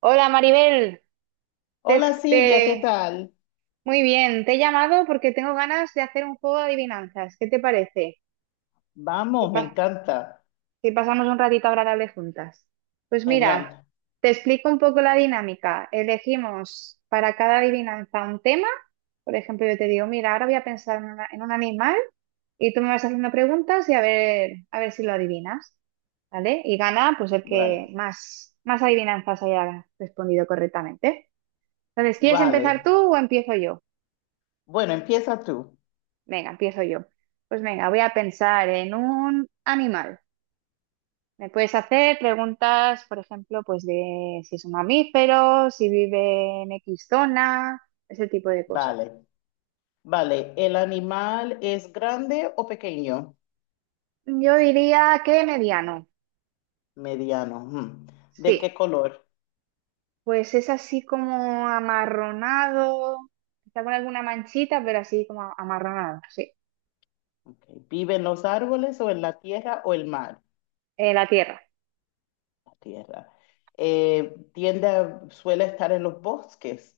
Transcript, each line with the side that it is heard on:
right: Hola Maribel, te,
left: Hola Silvia, ¿qué
right: te-
left: tal?
right: muy bien, te he llamado porque tengo ganas de hacer un juego de adivinanzas. ¿Qué te parece? Que,
left: Vamos, me
right: pa-
left: encanta.
right: que pasamos un ratito agradable juntas. Pues mira,
left: Genial.
right: te explico un poco la dinámica. Elegimos para cada adivinanza un tema. Por ejemplo, yo te digo, mira, ahora voy a pensar en un animal y tú me vas haciendo preguntas y a ver si lo adivinas, ¿vale? Y gana pues el que
left: Vale,
right: más adivinanzas haya respondido correctamente. Entonces, ¿quieres empezar
left: vale.
right: tú o empiezo yo?
left: Bueno, empieza tú.
right: Venga, empiezo yo. Pues venga, voy a pensar en un animal. Me puedes hacer preguntas, por ejemplo, pues de si es un mamífero, si vive en X zona, ese tipo de cosas.
left: Vale, vale. ¿El animal es grande o pequeño?
right: Yo diría que mediano.
left: Mediano. Ujú. ¿De qué
right: Sí,
left: color?
right: pues es así como amarronado, está con alguna manchita, pero así como amarronado, sí.
left: Ok. ¿Vive en los árboles o en la tierra o el mar?
right: La tierra.
left: La tierra. Suele estar en los bosques.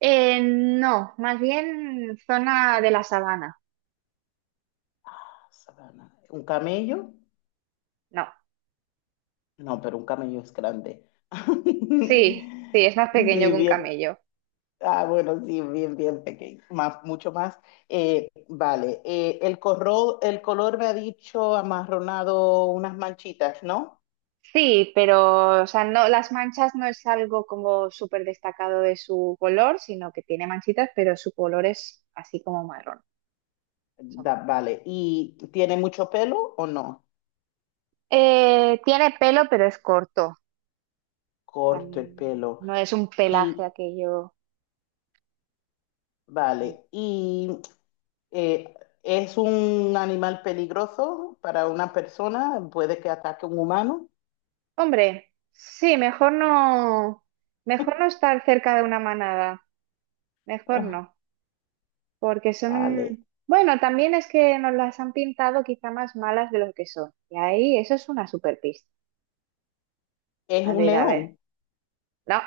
right: No, más bien zona de la sabana.
left: Sabana. ¿Un camello?
right: No.
left: No, pero un camello es grande.
right: Sí, sí, es más pequeño
left: Sí,
right: que un
left: bien.
right: camello.
left: Ah, bueno, sí, bien, bien pequeño, más, mucho más. Vale, el color me ha dicho amarronado unas manchitas, ¿no?
right: Sí, pero o sea, no, las manchas no es algo como súper destacado de su color, sino que tiene manchitas, pero su color es así como marrón, más o menos.
left: Vale, ¿y tiene mucho pelo o no?
right: Tiene pelo, pero es corto.
left: Corto el pelo.
right: No es un pelaje
left: Y,
right: aquello.
left: vale, ¿y eh, es un animal peligroso para una persona? ¿Puede que ataque a un humano?
right: Hombre, sí, mejor no estar cerca de una manada. Mejor
left: Ah,
right: no. Porque
left: vale,
right: son, bueno, también es que nos las han pintado quizá más malas de lo que son. Y ahí eso es una super pista.
left: ¿es
right: A
left: un
right: ver, a ver.
left: león?
right: No,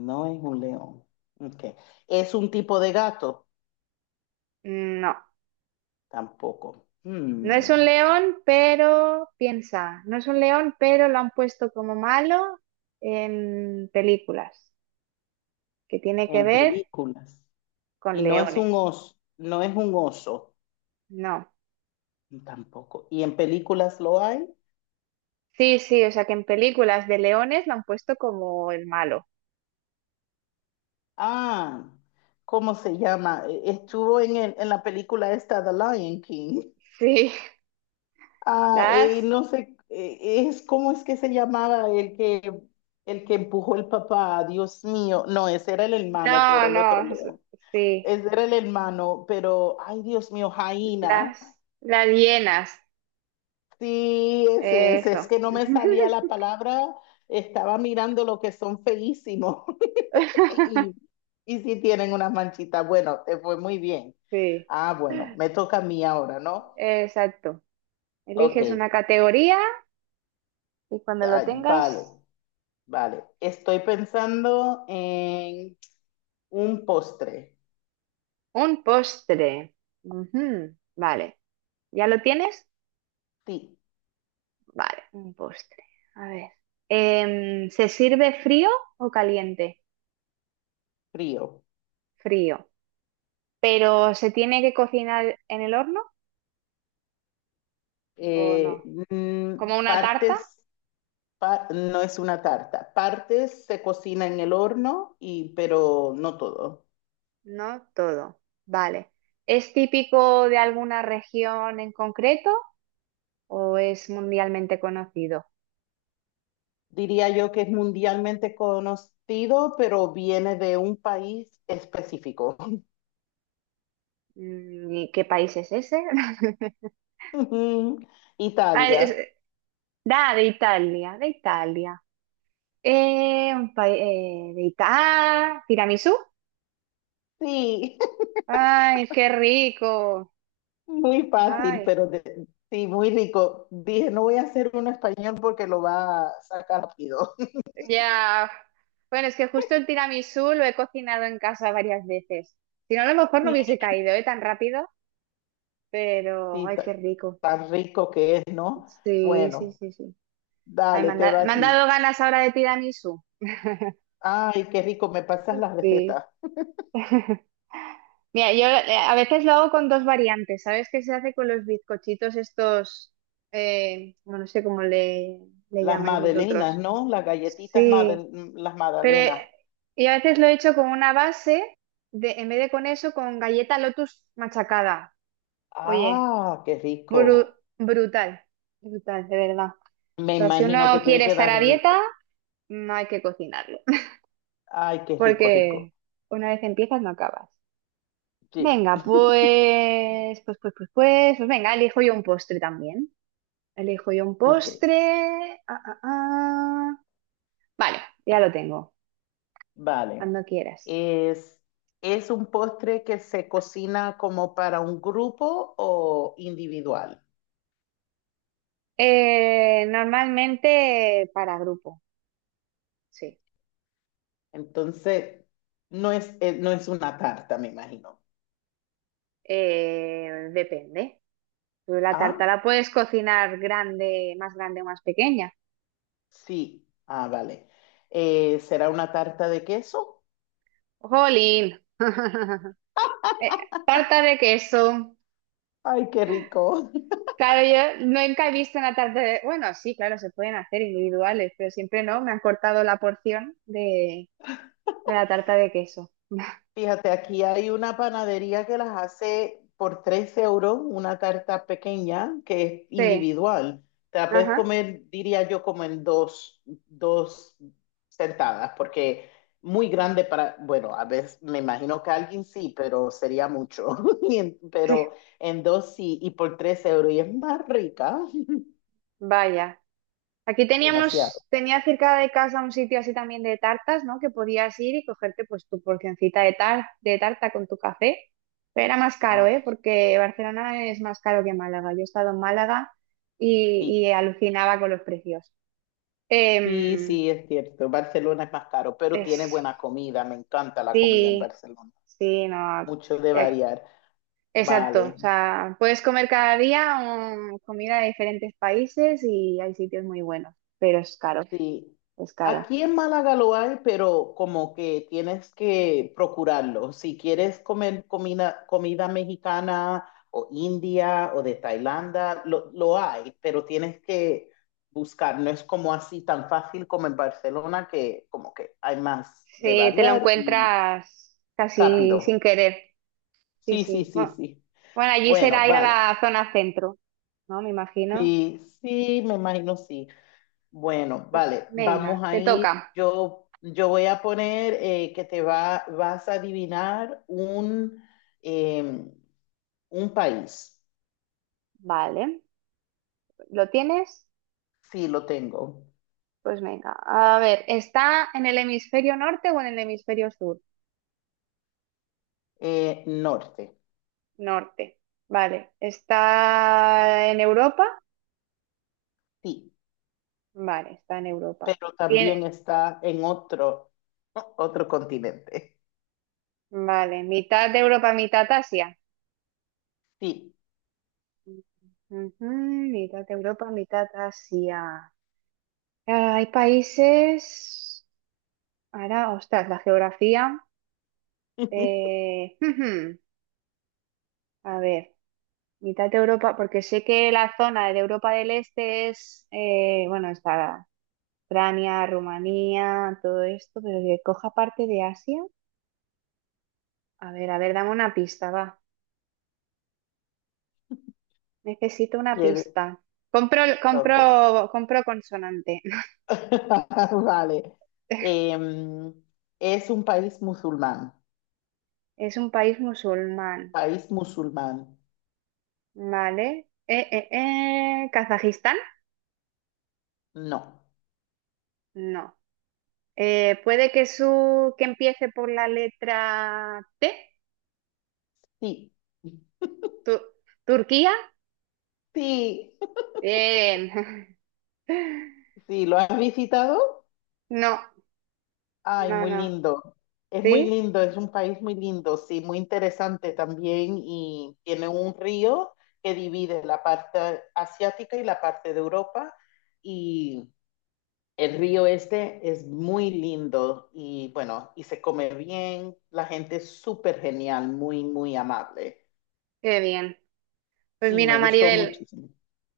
left: No es un león. Ok. ¿Es un tipo de gato?
right: no.
left: Tampoco.
right: No es un león, pero piensa, no es un león, pero lo han puesto como malo en películas, que tiene que
left: En
right: ver
left: películas.
right: con
left: Y no es un
right: leones.
left: oso, no es un oso,
right: No.
left: tampoco. ¿Y en películas lo hay?
right: Sí, sí, o sea que en películas de leones lo han puesto como el malo.
left: Ah, ¿cómo se llama? Estuvo en, en la película esta, The Lion King.
right: Sí,
left: Ah,
right: las...
left: no sé, es, ¿cómo es que se llamaba el que empujó el papá? Dios mío. No, ese era el hermano que
right: No,
left: era el otro
right: no,
left: león.
right: sí,
left: Ese era el hermano, pero, ay, Dios mío, Jaina.
right: las... Las hienas.
left: Sí,
right: Eso.
left: es que no me salía la palabra, estaba mirando lo que son feísimos y, y sí tienen unas manchitas. Bueno, te fue muy bien.
right: Sí,
left: Ah, bueno, me toca a mí ahora, ¿no?
right: exacto.
left: Ok,
right: Eliges una categoría y cuando lo
left: ay, vale,
right: tengas,
left: vale. Estoy pensando en un postre,
right: un postre. Ujú, vale. ¿Ya lo tienes?
left: sí,
right: Vale, un postre. A ver. ¿Se sirve frío o caliente?
left: frío.
right: Frío. ¿Pero se tiene que cocinar en el horno o
left: Eh,
right: no?
left: mm,
right: ¿Como una tarta?
left: partes, no es una tarta, partes se cocina en el horno, y, pero no todo.
right: No, todo. Vale. ¿Es típico de alguna región en concreto ¿O es mundialmente conocido?
left: Diría yo que es mundialmente conocido, pero viene de un país específico.
right: Mm, ¿y qué país es ese? Ah, es-
left: Italia.
right: Da, de Italia, de Italia. Un país de Italia. Ah, tiramisú.
left: Sí,
right: Ay, qué rico.
left: muy fácil,
right: Ay,
left: sí, muy rico. Dije, no voy a hacer uno español porque lo va a sacar rápido.
right: ya. Bueno, es que justo el tiramisú lo he cocinado en casa varias veces. Si no, a lo mejor no
left: Sí,
right: hubiese caído, ¿eh? Tan rápido, pero
left: sí,
right: ay, qué rico.
left: tan rico que es, ¿no?
right: Sí, sí,
left: Bueno,
right: sí, sí. Ay,
left: dale, te va
right: me
left: a
right: han
left: ti.
right: dado ganas ahora de tiramisú.
left: Ay, qué rico, me pasas las
right: Sí.
left: recetas.
right: Mira, yo a veces lo hago con dos variantes. ¿Sabes qué se hace con los bizcochitos estos? Bueno, no sé le
left: Las
right: llamáis
left: magdalenas,
right: vosotros.
left: ¿no? Las galletitas,
right: Sí,
left: las
right: pero
left: magdalenas.
right: y a veces lo he hecho con una base, de, en vez de con eso, con galleta Lotus machacada. Oye,
left: Ah, qué rico.
right: brutal, brutal, de verdad. O
left: Me
right: sea, si
left: imagino que
right: uno
left: tiene
right: quiere
left: que
right: estar
left: dar
right: a dieta,
left: rico.
right: no hay que cocinarlo,
left: Ay, qué rico, rico.
right: porque una vez empiezas no acabas.
left: Sí,
right: Venga, pues venga, elijo yo un postre también. Elijo yo un
left: ok,
right: postre. Ah, ah, ah. Vale, ya lo tengo,
left: vale.
right: cuando quieras.
left: Es, ¿Es un postre que se cocina como para un grupo o individual?
right: Normalmente para grupo, sí.
left: Entonces, no es, no es una tarta, me imagino.
right: Depende. Tú la tarta
left: Ah,
right: la puedes cocinar grande, más grande o más pequeña.
left: sí. Ah, vale. ¿Será una tarta de queso?
right: ¡Jolín! Eh, Tarta de queso.
left: Ay, qué rico.
right: Claro, yo nunca he visto una tarta de... Bueno, sí, claro, se pueden hacer individuales, pero siempre no, me han cortado de la tarta de queso.
left: Fíjate, aquí hay una panadería que las hace por 3 euros, una tarta pequeña que es
right: Sí,
left: individual. Te la puedes
right: ajá,
left: comer, diría yo, como en dos, dos sentadas, porque muy grande para, bueno, a veces me imagino que alguien sí, pero sería mucho.
right: sí,
left: Pero en dos sí, y por 3 euros, y es más rica,
right: vaya. Aquí
left: demasiado.
right: teníamos, tenía cerca de casa un sitio así también de tartas, ¿no? Que podías ir y cogerte pues tu porcioncita de tarta con tu café, pero era más caro,
left: Ah,
right: ¿eh?
left: qué-
right: Porque Barcelona es más caro que Málaga. Yo he estado en Málaga
left: sí,
right: y alucinaba con los precios.
left: sí,
right: Em,
left: sí, es cierto. Barcelona es más caro, pero tiene
right: es
left: buena comida, me encanta la comida en
right: Sí,
left: Barcelona.
right: sí, no.
left: Mucho de
right: ya-
left: variar.
right: Exacto.
left: Vale,
right: O sea, puedes comer cada día comida de diferentes países y hay sitios muy buenos, pero es caro,
left: sí.
right: es caro.
left: Aquí en Málaga lo hay, pero como que tienes que procurarlo. Si quieres comer comida, comida mexicana o india o de Tailandia, lo hay, pero tienes que buscar. No es como así tan fácil como en Barcelona, que como que hay más de
right: Sí, te lo
left: variar y
right: encuentras casi sin
left: rápido.
right: querer. Sí,
left: Sí, sí,
right: sí.
left: sí,
right: Bueno,
left: sí.
right: bueno, allí
left: Bueno,
right: será ir a
left: vale.
right: la zona centro, ¿no? Me imagino.
left: Sí, sí, me imagino sí. Bueno,
right: Pues
left: vale, vamos
right: venga,
left: a
right: te
left: ir.
right: toca.
left: Yo voy a poner vas a adivinar eh, un país.
right: Vale. ¿Lo tienes?
left: Sí, lo tengo.
right: Pues venga. A ver, ¿está en el hemisferio norte o en el hemisferio sur?
left: Norte,
right: Norte. Vale. ¿Está en Europa?
left: sí,
right: Vale, está en Europa.
left: pero también
right: Tiene-
left: está en otro, otro continente.
right: Vale. ¿Mitad de Europa, mitad Asia?
left: Sí.
right: Ujú, mitad de Europa, mitad Asia. Ah, hay países. Ahora, ostras, la geografía. Ujú. A ver, mitad de Europa, porque sé que la zona de Europa del Este es, bueno, está Ucrania, Rumanía, todo esto, pero que coja parte de Asia. A ver, dame una pista, va. Necesito una
left: ¿Quieres?
right: pista. Compro,
left: Ok.
right: compro, compro consonante.
left: Vale. Em, es un país musulmán.
right: Es un país musulmán,
left: País musulmán.
right: ¿vale? ¿Kazajistán?
left: No.
right: No. Puede que su que empiece por la letra T.
left: Sí.
right: Tu- ¿Turquía?
left: Sí.
right: Bien.
left: Sí, ¿lo has visitado?
right: No,
left: Ay,
right: no,
left: muy
right: no.
left: lindo. Es muy
right: ¿Sí?
left: lindo, es un país muy lindo, sí, muy interesante también y tiene un río que divide la parte asiática y la parte de Europa y el río este es muy lindo y bueno, y se come bien, la gente es súper genial, muy, muy amable.
right: Qué bien. Pues
left: Sí,
right: mira,
left: me gustó
right: Maribel,
left: muchísimo.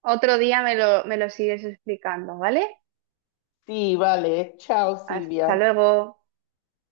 right: otro día me lo sigues explicando, ¿vale?
left: Sí, vale, chao
right: Hasta
left: Silvia.
right: luego.